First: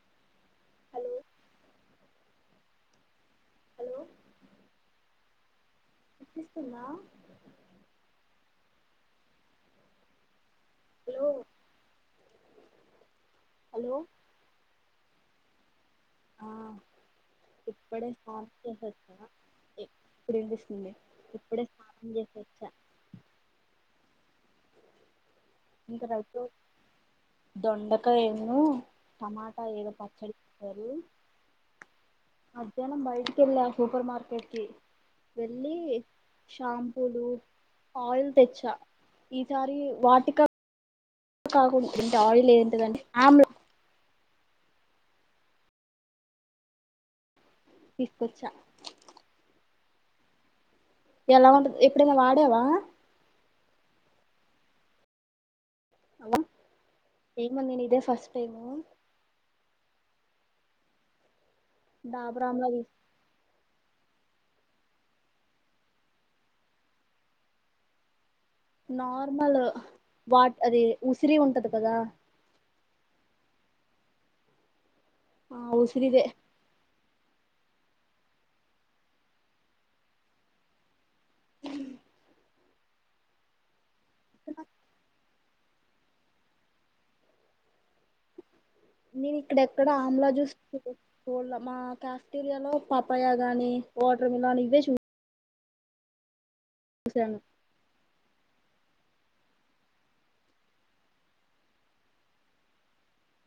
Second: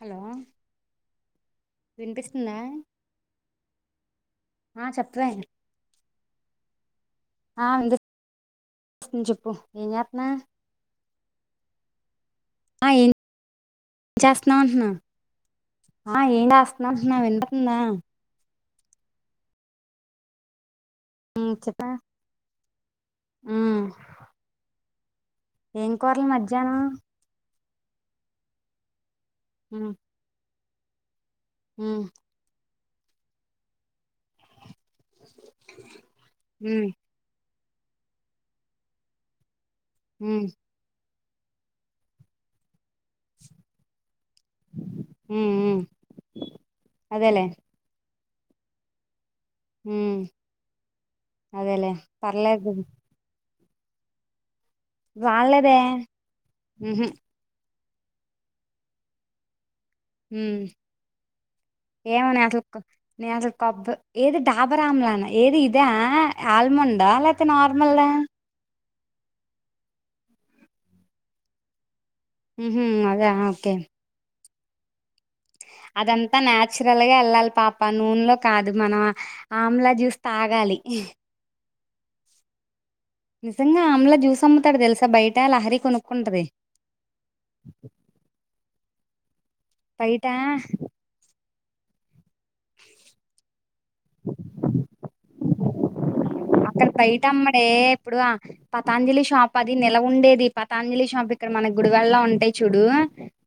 Hello hello వినిపిస్తుంద hello ఆ చెప్పు వే వినిపిస్తుంద ఆ వినిపిస్తుంది చెప్పు ఏ చేతన్నావ్ హలో ఆ ఏం హలో చేస్తున్నావు అంటున్నా ఆ ఏం చేస్తున్నావ్ అంటున్న వింటున్న ఇప్పుడే [inaudible] చెప్ప స్నానం చేసొచ్చా ఉ ఏం కోరలు మధ్యానం దొండకయ ను ఏమో టమాటా ఏదో పచ్చడి చేసారు హు మధ్యానం బయటికి వెళ్ళ సూపర్ మార్కెట్కి వెళ్ళి ఉమ్ షాంపూలు ఆయిల్ తెచ్చ ఈ సారి వాటిిక ఉమ్ [unintelligible] ఇంత ఆయిల్ ఎంతదండి ఆమ్ల అదేలేే తెచ్చ హు ఉంటది అదేలేే ఎప్పుడైనా వాడావా పర్లేదు రాలేదే ఉహు ఏమో నేను ఇదే ఫస్ట్ టైము ఏమో డాబర్ నేను అసలు ఆమ్లా నేను అసలు కొబ్బ ఏది డాబర్ ఆమ్లానా ఏది ఇదా ఆల్మండ లేకపోతే నార్మల్దా నార్మల్ వా అది ఉసిరి ఉంటది కదా హూ హు అద ఓకే ఆ ఊసిరిదే న్యచురల్ గ వెళ్ళాలి పాప నూనలో కాదు మనం ఆమ్లా జ్యూస్ తాగాలి నిజంగా ఆమ్ల జ్యూస్ అమ్ముతాడు తెలుసా బై ట లహరి కొనుకుంటది నేను ఇక్కడెక్కడ ఆమ్లా జ్యూస్ [unintelligible] [unintelligible] పాపాయ గనీ వాటర్ మిలాన్ ఇవే చు అక్కడ బయట అమ్మడే ఇప్పుడు పతాంజలి షాప్ అది నెల ఉండేది పతాంజలి షాప్ ఇక్కడ మన గుడివడలో ఉంటాయి చూడు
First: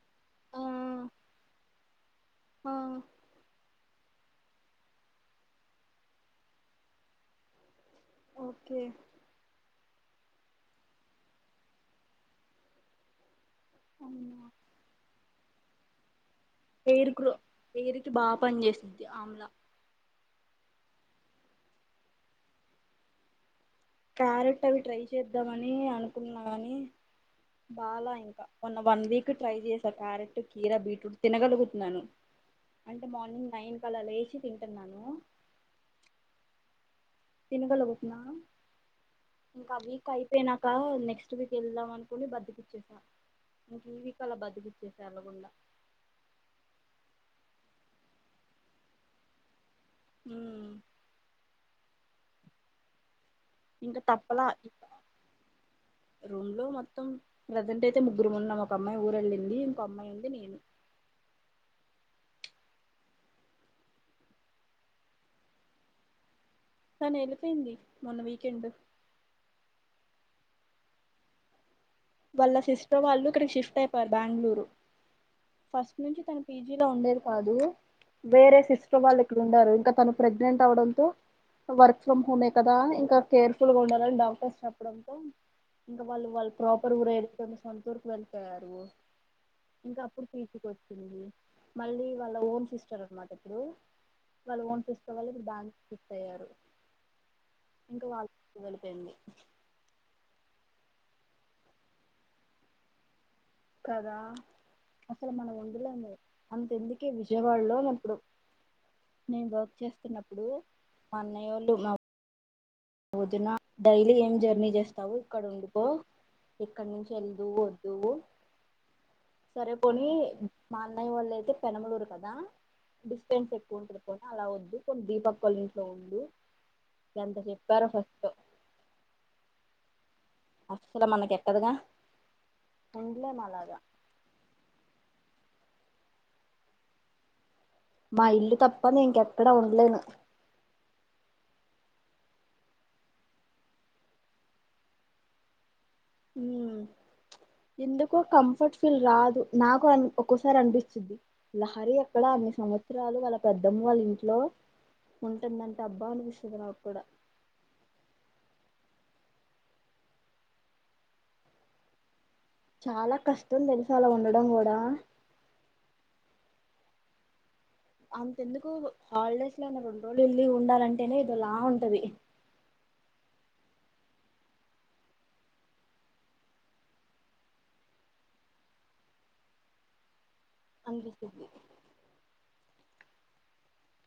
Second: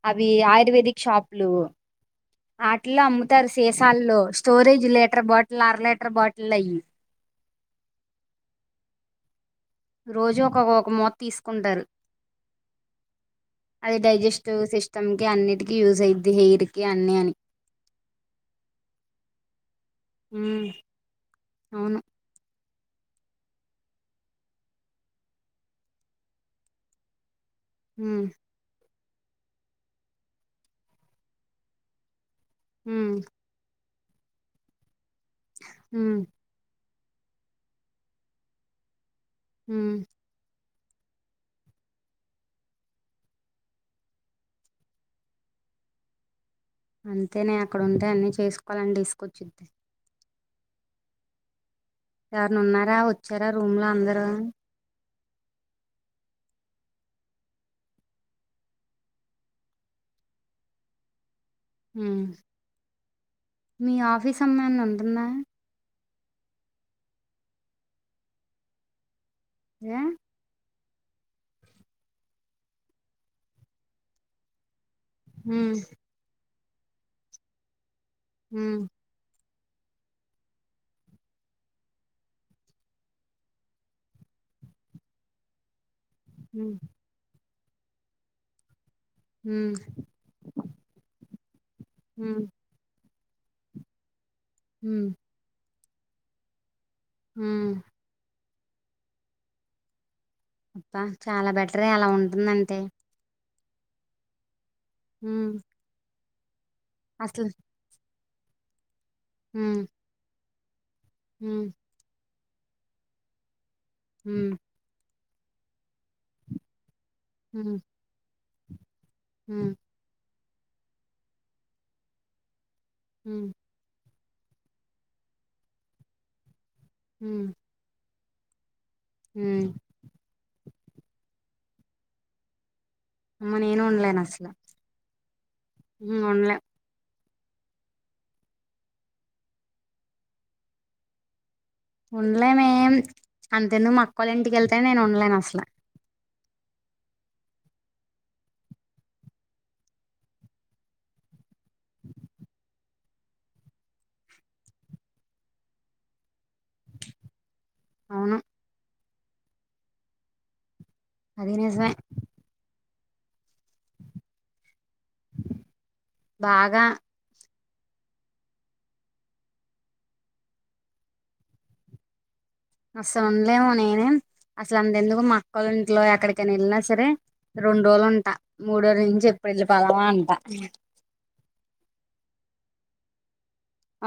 అవి ఆ ఆయుర్వేదిక్ షాపులు ఆ అట్లా అమ్ముతారు సి [unintelligible] స్టోరేజ్ లీటర్ బాటిల్ ఆర లీటర్ బాటిల్ అయ్యి ఓకే రోజు ఒకొ ఒక మోత తీసుకుంటారు అది అవునా డైజెస్టివ్ సిస్టమ్ కి అన్నికకి యూజ్ అయింది పేరుకు పేరుకి బాగా పని చేసిద్ది ఆమ్లా ఉ అవును క్యారెట్ అవి ట్రై చేద్దామని అనుకుంటున్నా కాని బాాల హ్మ్ ఇంకా కొన్న వన్ వీక్ ట్రై చేసా క్యారెట్ కీరా బీట్రూట్ తినగలుగుతున్నాను అంటే హ్మ్ మార్నింగ్ నైన్ అలా లేచి తింటున్నాను హ తినకల బతున్నా హ్మ్ ఇకాభ కా పేనా ఇంకా నెక్స్ట్ వీక్ వెళ్దాం అనుకుని బద్దకిచ్చేసాం ఇంక జీవకలా బతుకిచ్చేసా అలగండా అంతే నే అక్కడ ఉంటే అన్ని చేసుకోవాలని తీసుకొచ్చిద్ద ఉమ్ ఎవరన్న ఉన్నారా వచ్చార రూమ్ లో ఇంకా అందరు తప్పలా రూమ్ లో మొత్తం ప్రెజెంట్ అయితే ముగ్గురు ఉన్నాయ్ ఒక అమ్మాయి ఊరెళ్ళింది ఇంకో అమ్మాయి ఉంది నేను ఉమ్ ఆఫీస్ అమ్మాయిని ఉంటుందా కానీ వెళ్ళిపోయింది మొన్న వీకెండ్ ఏ వాళ్ళ సిస్టర్ వాళ్ళు ఇక్కడికి షిఫ్ట్ అయిపోయారు బెంగళూరు హ్మ్ ఫస్ట్ నుంచి తను పీజీలో ఉండేది కాదు వేరే హ్మ్ సిస్టర్ వాళ్ళు ఇక్కడ ఉండారు ఇంక తను ప్రెగ్నెంట్ అవ్వడంతో వర్క్ ఫ్రమ్ హోమే కదా ఇంకా కేర్ఫుల్ గా ఉండాలని డాక్టర్స్ చెప్పడంతో ఇంకా వాళ్ళు వాళ్ళు హ్మ్ ప్రాపర్ ఊర ఎకని సొంతూరుకు వెళ్ళిపోయారు హ్మ్ ఇంక అప్పుడు పీజీకి తీసుకొచ్చింది మళ్ళీ వాళ్ళ హ్మ్ ఓన్ సిస్టర్ అనమాట ఇప్పుడు వాళ్ళు ఓన్ హ్మ్ తీసుకోవళ్ళు ఇప్పుడు బాగ అయ్యారు ఉమ్ ఎల్లిపోయింది అ చాలా బెటరే అలా ఉంటుందంటే కదా అసలు హ్మ్ మనం అలా ఉండలేం అంతెందుకే అసలు విజయవాడలో ఇప్పుడు నేను వర్క్ హ్మ్ చేస్తున్నప్పుడు మా అన్నయ్య హ్మ్ వాళ్ళు మా వదిన డైలీ ఏం హ్మ్ జర్నీ చేస్తావు ఇక్కడ ఉండుకో ఇక్కడ నుంచి చల్దు హ్మ్ వద్దు హ్మ్ సరే కొని మా అన్నయ్య వాళ్ళు అయితే పెనమలూరు కదా హ్మ్ డిస్టెన్స్ ఎక్కువ ఉంటుంది ని అలా వద్దు కొన్ని దీపక్ కాల ఇంట్లో ఉండు ఎంత చె సస్ ఉ అస్సలు మన కెక్కదుగా అమ్మ నేను ఉండలేను అసల ఉండలే మా ఇల్లు తప్ప నే ఇంకెక్కడా ఉండలేను ఉండలే మే అంత ఎందుకు మాక్కళ్ళ ఇంటికెళ్తేనే నేను ఉండలేను అసలు మ్ ఎందుకో కంఫర్ట్ ఫీల్ రాదు నాకు ఒక్కోసారి అనిపిస్తుంది లహరి అక్కడ అన్ని సంవత్సరాలు వాళ్ళ పెద్దమ్మ వాళ్ళ ఇంట్లో ఉంటుందంటే అబ్బా అనిపిస్తు స్తది నాక్కూడా అవును అది నిజమె చాలా కష్టం తెలుసా అలా ఉండడం కూడా బాగా అంతెందుకు హాలిడేస్ లోయినా రెండు రోజులు వెళ్లి ఉండాలంటేనే ఏదోలా ఉంటది అసలు ఉండలేము నేనే అసలు అంతెందుకు మ అక్కలింట్లో ఎక్కడికనా వెళ్ళినా సరే రెండు రోజులు ఉంటా మూడో రోజు నుంచె వెళ్ళి పోదామా అంట అంగుకు చెప్పి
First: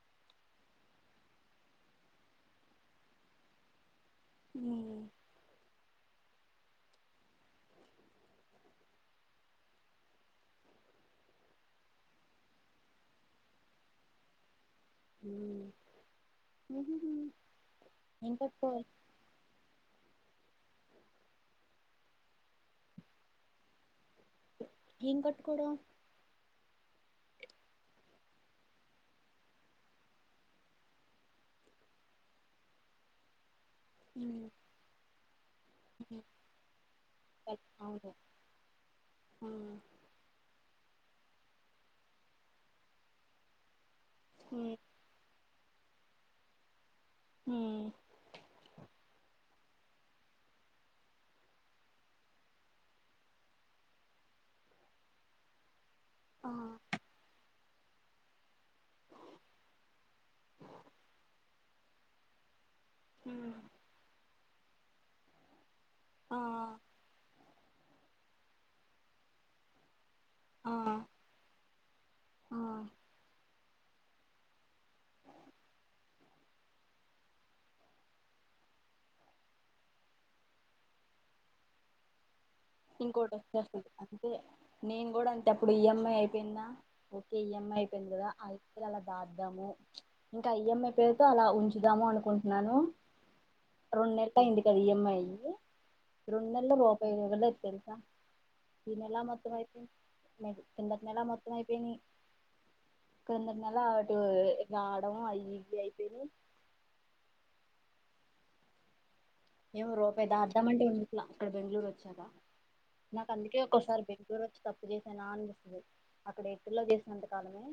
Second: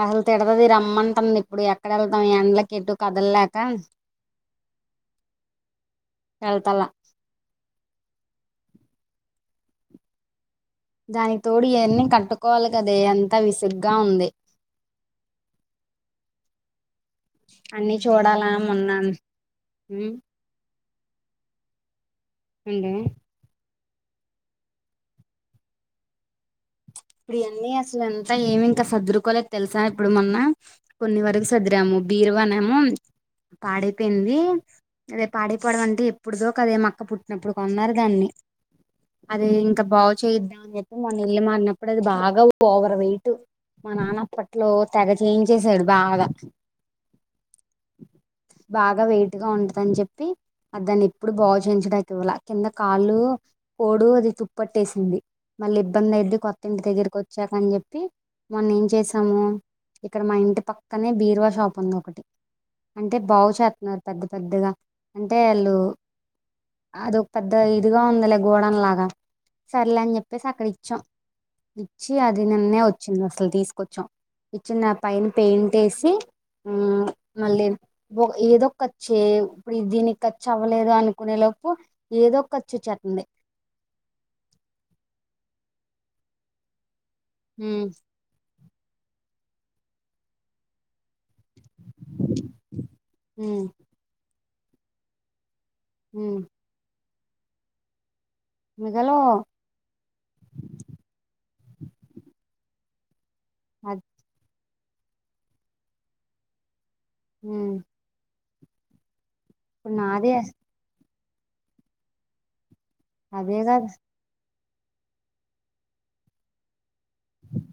అసలు తిడదది రమ్మంటుంది ఇప్పుడు ఎక్కడ వెళ్తాం ఎండ్లకి ఎటు కదలలేక ఉ ఎలతల దానికి తోడు ఇయన్నీ కట్టుకోవాలి కదే అంత విసుగ్గా ఉంది ఉ ఉహు అన్ని చూడాలా మన్నాను ఉండే ఏం కట్టుకోడం [unintelligible] [inaudible] ఇప్పుడియన్నీ అసలు ఎంత ఏమి ఇంకా సదురుకోలేదు తెలుసా ఇప్పుడు మొన్న కొన్ని వరకు సదిరాము బి తిరవన్నము పాడైపోయింది అదే పాడైపోవడం అంటే ఎప్పుడుదో కదే మక్క పుట్టినప్పుడు కొన్నారు అవును దాన్ని అదే ఇంకా బాగు చేయిద్దాం అని మొన్న ఇళ్లు మారినప్పుడు అది బాగా ఓవర్ వెయిట్ మా నాన్నప్పట్లో తెగ చేయించ చేసాడు బాగా ఊ బాగా వెయిట్గా ఉంటదని చెప్పి అది దాన్ని ఎప్పుడు బాగు చేయించడానికి ఇవ్వళ కింద కాళ్ళు కోడు అది తుప్పట్టేసింది మళ్ళీ ఇబ్బంది అయిది ఆ కొత్త ఇంటి దగ్గరకి వచ్చాకని చెప్పి మొన్న ఏం చేసాము ఇక్కడ మా ఇంటి పక్కనే బీర్వా షాప్ ఉంది ఒకటి అంటే బాగు చేస్తున్నారు పెద్ద పెద్దగా అంటే వాళ్ళు ఆ అదో పెద్ద ఇదిగా ఉందిలే గోడంలాగా సర్లే అని చెప్పేసి అక్కడ ఆ ఇచ్చాం ఇచ్చి అది ఆ నిన్నే వచ్చింది అసలు తీసుకొచ్చాం ఇచ్చింది నా పైన పెయింట్ వేసి ఆ మళ్ళీ ఏదో ఓ ఏదో కచ్చె ఇప్పుడు ఇది దీనికి ఖర్చు అవ్వలేదు అనుకునేలో ప్పు ఏదో ఖర్చు వచ్చేస్తుంది ఇంకోటి వచ్చేస్తుంది అంటే నేను కూడా అంతే అప్పుడు ఈఎంఐ అయిపోయింద ఓకే ఈఎంఐ మ్మ్ అయిపోయింది కదా ఆ అలా దాద్దాము ఇంకా ఈఎంఐపో అలా ఉంచుదాము అనుకుంటున్నాను మ్మ్ రెండు నెలలు అయింది కదా ఈఎంఐ అయి మ్మ్ రెండు నెలల లోపు ఇవ్వలేదు తెలుసా ఈ నెల మిగలో మొత్తం అయిపోయి కిందటి నెలా మొత్తం అయిపోయినయ్ కిందటి నెల అది అటు రావడము అవి ఇవి అయిపోయినయ్ ఉ ఏమో రూపాయి దాద్దాం అంటే ఉండట్లే ఇక్కడ బెంగళూరు వచ్చాక నాకు అందుకే అదే కదా ఒక్కోసారి బెంగళూరు తప్పు చేసా అనిపిస్తది అక్కడ ఎయిర్టెల్ లో చేసినంత కాలమే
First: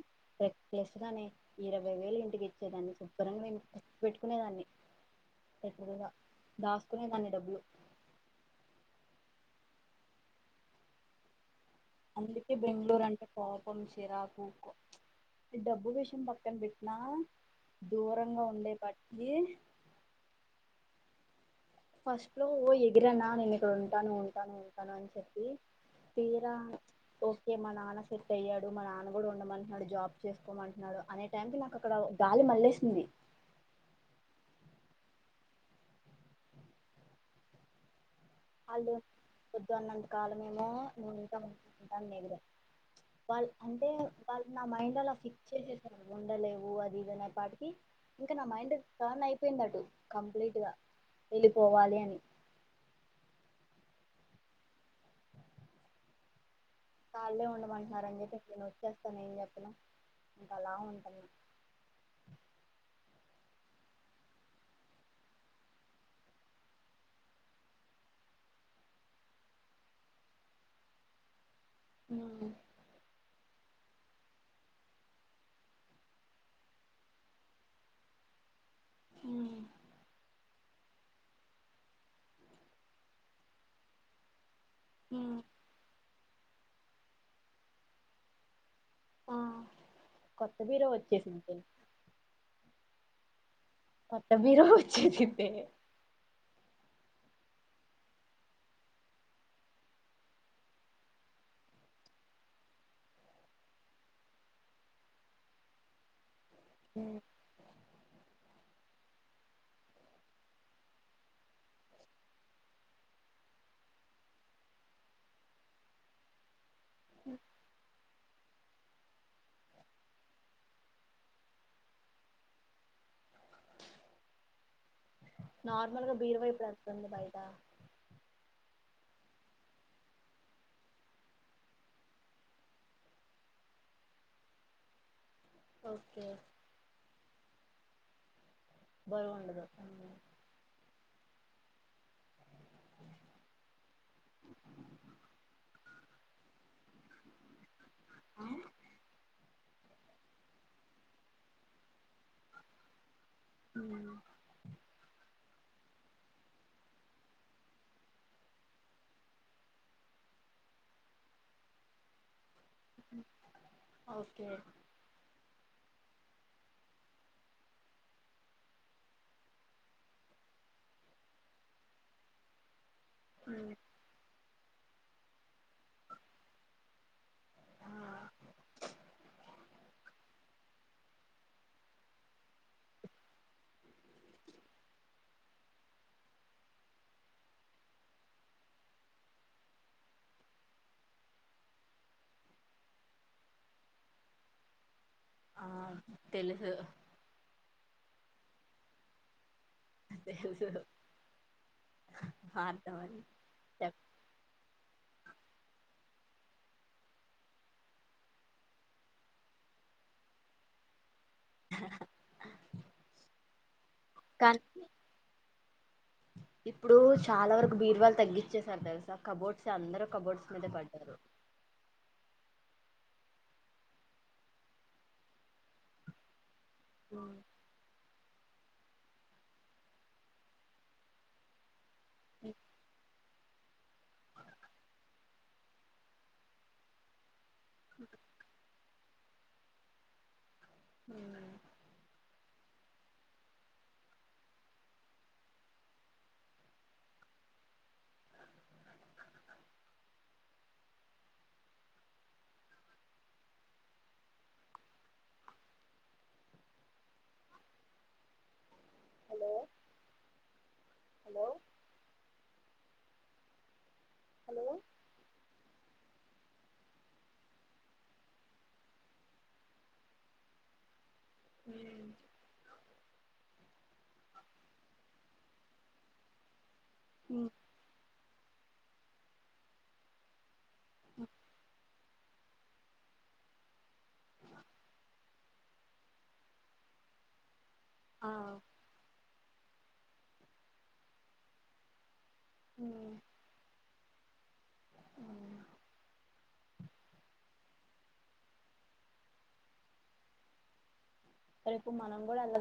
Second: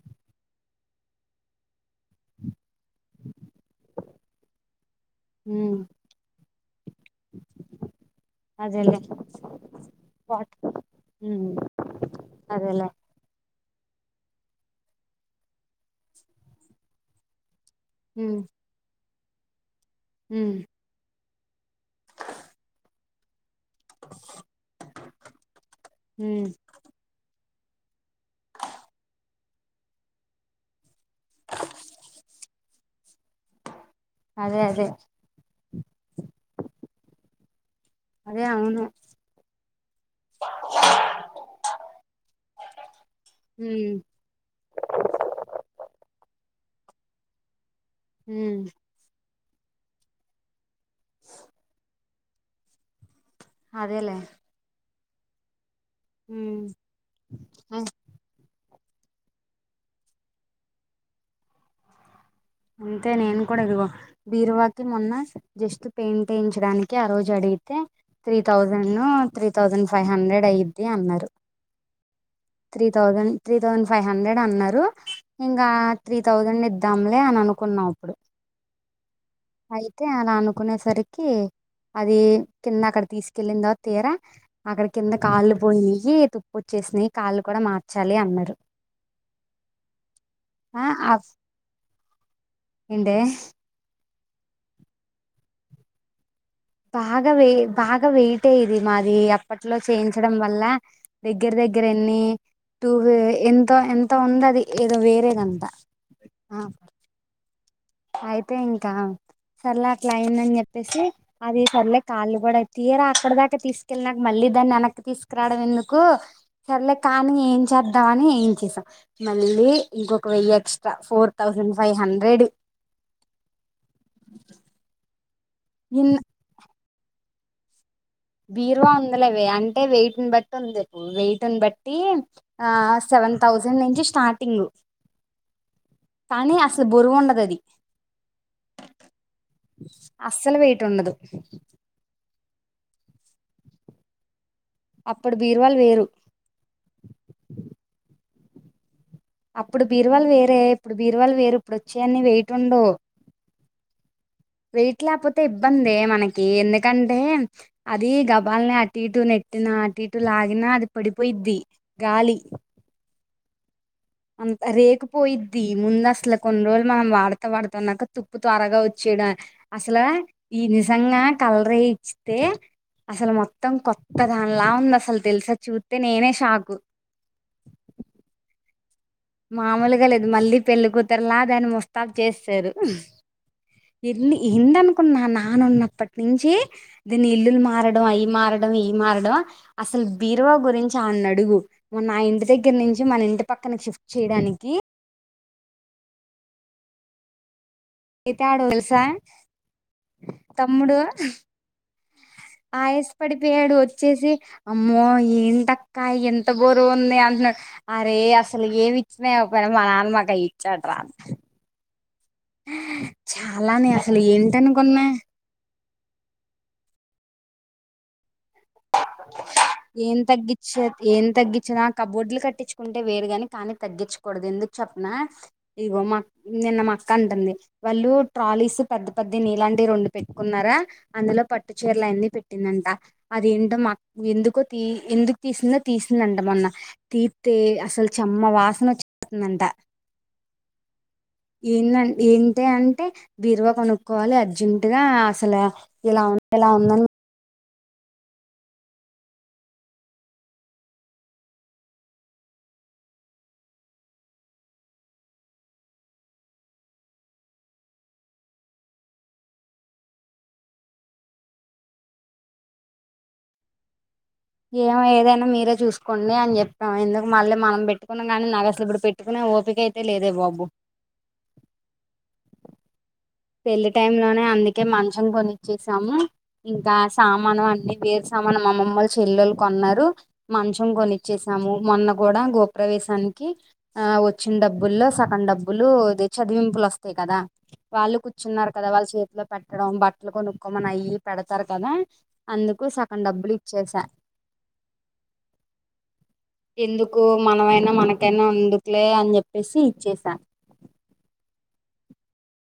రెక్లేస్ గానే ఇరవై వేలు ఇంటికి ఇచ్చేదాన్ని శుభ్రంగా ఎత్తి పేట్టుకునేదాన్ని మ్మ్ ఎక్కువగా దాసుకునే దాన్ని డబ్బులు అదేలే వాట్ అందుకే అదేలే బెంగళూరు అంటే కో కోపం, చిరాకు ఎక్కువ ప్చ్ డబ్బు విషయం పక్కన్ పెట్టినా దూరంగా ఉండే పాటికీ హ్మ ఫస్ట్ లో ఓ ఎగిరానా నేనే ఇక్కడు ఉంటాను ఉంటాను ఉంటాను అని చెప్పీ మ్మ్ తీరా తోస్ కే మా నాన్న సెట్ అయ్యాడు మా నాన్న గూడా ఉండమంటున్నాడు జాబ్ చేసుకోమంటున్నాడు. అనే టైం కి నాకు అక్కడా గాలి మళ్ళేశింది. అదే అదే అదే అవును ఆళ్ళు వొద్దు అన్నంతకాలమేమో నేన్ ఉంటాను ఉంటాను అని ఎగిరా వాళ్ళ్ అంటే మ్మ్ వాళ్ళు నా మైండ్ అలా ఫిక్స్ చేసేశారు నువ్ ఉండలేవు. వు అది ఇది అనే పాటికి ఇంకా నా మ్మ్ మైండ్ టార్న్ అయి పోయింది అటు కంప్లీట్ గా వెళ్ళిపోవాలి అని. అదేలేే హ్మ వాళ్ళే ఉండమంటున్నారు అని చెప్పసి నేనొచ్ చ్చేస్తా అని ఏం చెప్పను ఇంక అలా ఉంటున్న. అంతే నేను కూడా ఇదిగో బీరువాకి మొన్నా జస్ట్ పెయింట్ ఏయించడానికి ఆ రోజు అడి గితే త్రీ థౌజండ్ న్నో త్రీ థౌజండ్ ఫై హండ్రెడ్ అయిద్ది అన్నారు. Three thousand three thousand five hundred అన్నారు ఇంకా త్రీ థౌజండ్ ఇద్దాంలె లే అని అనుకున్నాం అప్పుడు అయితే అలా అను కునేసరికీ అదీ కిందా అక్కడ తీసుకెళ్ళిం తర్వాత తీరా అక్కడ కింద కాళ్ళు పొయ్యీ తుప్పు వచ్చేసినయి కాళ్ళు కూడా మార్చాలి అన్నారు. ఆ కొత్త ఆ బీరువా ఆ వచ్చేసుంటుంది ఏంటే కొత్త బీరువా వచ్చేసిద్దే. బాగా వే బాగా వెయిటే ఇదీ మాది అప్పట్లో చేయించడం వల్లా దగ్గర దగ్గర నీ టూ వే ఎంతో ఎంతో ఉంది అది ఏదో వేరేదంటా. అ అయితే ఇంకా సర్లే అట్లా అయిందని చెప్పేసీ అది సర్లే కాళ్ళు గూడా తీ తీరా అక్కడ దాకా తీసుకెళ్ళి నాక మళ్ళీ దాన్ని వెనక్కి తీసుకురావడం ఎందుకూ సర్లే కానీ ఏం చేద్ ద్దామనీ ఏఇంచేసాం మళ్ళీ ఇంకొక వెయ్యి extra four thousand five hundred. [inaudible] Normal గా ఇన్ బీరువా ఇప్పుడు ఎంతుంది బయటా. బీరువా ఉందిలేవే అంటే వెయిటున్ బట్టి ఉందిప్పుడు వెయిటున్ బట్టీ ఆ సెవెన్ థౌస్ సండ్ నుంచి స్టార్టింగు ఓకే కానీ అసలు బరువు ఉండదు అది. బరువు ఉండదు అస్సలు వెయిట్టుండదు. [inaudible] అప్పుడు బీర్వాల్ వేరు. ఆ అప్పుడు బీరువాలు వేరే ఇప్పుడు బీరువాలు వేరు ఇప్పుడు వచ్చేఅన్ని వెయిట్ ఉండవు. హ్మ్ వెయిట్ లేకపోతే ఇబ్బందే మనకీ ఎందుకంటే అదీ గబాల్నా అటు ఇటు నెట్టినా. అటు ఇటు లాగిన అది పడిపోయిద్ది గాలి అ అంత రేకిపోయిద్ది ముందు అసలు కొన్ని రోజులు మనం వాడతా వాడతాన్నాక తుప్పు త్వరగా వచ్చేయడం అసల ఈ నిజంగా కలర్ వేయిచితే అసలు మొత్తం కొత్త దానిలా ఉంది అసలు తెలుసా చూస్తే నేనే షాకు మామూలుగా లేదు మళ్ళీ పెళ్ళికుతురులా దాన్ని ముస్తాబ్ చేసేసారు ఎన్ని ఎన్ననుకున్నా నాన్న ఉన్నప్పటి నుంచి దీన్ని ఇల్లులు మారడం అయి మారడం ఇయ్యి మారడం అసలు బీరువా గురించి ఆయన్ని అడుగు మొన్న ఆ ఇంటి దగ్గర నుంచి మన ఇంటి పక్కన షిఫ్ట్ చేయడానికి ఆ తెలుసు అయితాడు తెలుసా తెలుసు తమ్ముడు ఆయాస అర్థమని పడిపోయాడు చెప్ వచ్చేసి అమ్మో ఏంట క్క ఎంత బరువు ఉంది అంటున్నాడు అరే అసలు ఏమి ఇచ్చినా ఇవ్వకపోయినా మా నాన్న మాకయ్యి ఇచ్చాడు రా [inaudible] చాలానే అసలు కానీ ఏంటను కొన్నా ఇప్పుడు చాలా వరకు బీరువాలు తగ్గిచే ఏం తగ్గిచ్చ పడ్డారు ఏం తగ్గించిన కబోర్డులు కట్టించు కుంటే వేరుగాని కానీ తగ్గిచకూడదు ఎందుకు చెప్పన ఇగో మా నిన్న మా అక్క అంటుంది వాళ్ళు ట్రాలీస్ పెద్ద పెద్ద నీలాంటివి రెండు పెట్టుకున్నారా అందులో పట్టు చీరలు అయన్ని పెట్టిందంట అదింట ఎందుకో తీ ఎందుకు తీసిందో తీసిందంట మొన్న తీత్తే అసలు చెమ్మ వాసన ట ఎంధన్ ఏంటి అంటే బీరువ కొనుక్కోవాలి అర్జెంట్గా అసలు ఇలా ఇలా ఉందని హలో హలో హలో ఏమో ఏదైనా మీరే చూసుకోండి అని చెప్పాం ఎందుకు మళ్ళీ మనం పెట్టుకున్నాం కానీ నాకు అసలు ఇప్పుడు పెట్టుకునే ఓపిక అయితే లేదే బాబు హ పెళ్లి టైమ్ లోనే అందుకే మంచం కొనిచ్చేసాము ఇంకా మ్ సామాను అన్ని వే సామాను మఅమ్మమ్మలు చెల్లెలు కొన్నారు మంచం కొనిచ్చేసాము మొన్న కూడా గృహ ప్రవేశానికి ఆ వచ్చిన డబ్బుల్లో సగం డబ్బులు అదే చదివింపులు వస్తాయి కదా వాళ్ళు ఆ కూర్చున్నారు కదా వాళ్ళు చేతిలో పెట్టడం బట్టలు కొనుక్కోమని అయి ఇయ్యి పెడతారు కదా అందుకు సగం డబ్బులు ఇచ్చేసా ఎందుకు మనమైనా మనకైనా ఎందుకులే అని చెప్పేసి ఇచ్చేసా రేపు మనం కూడా అ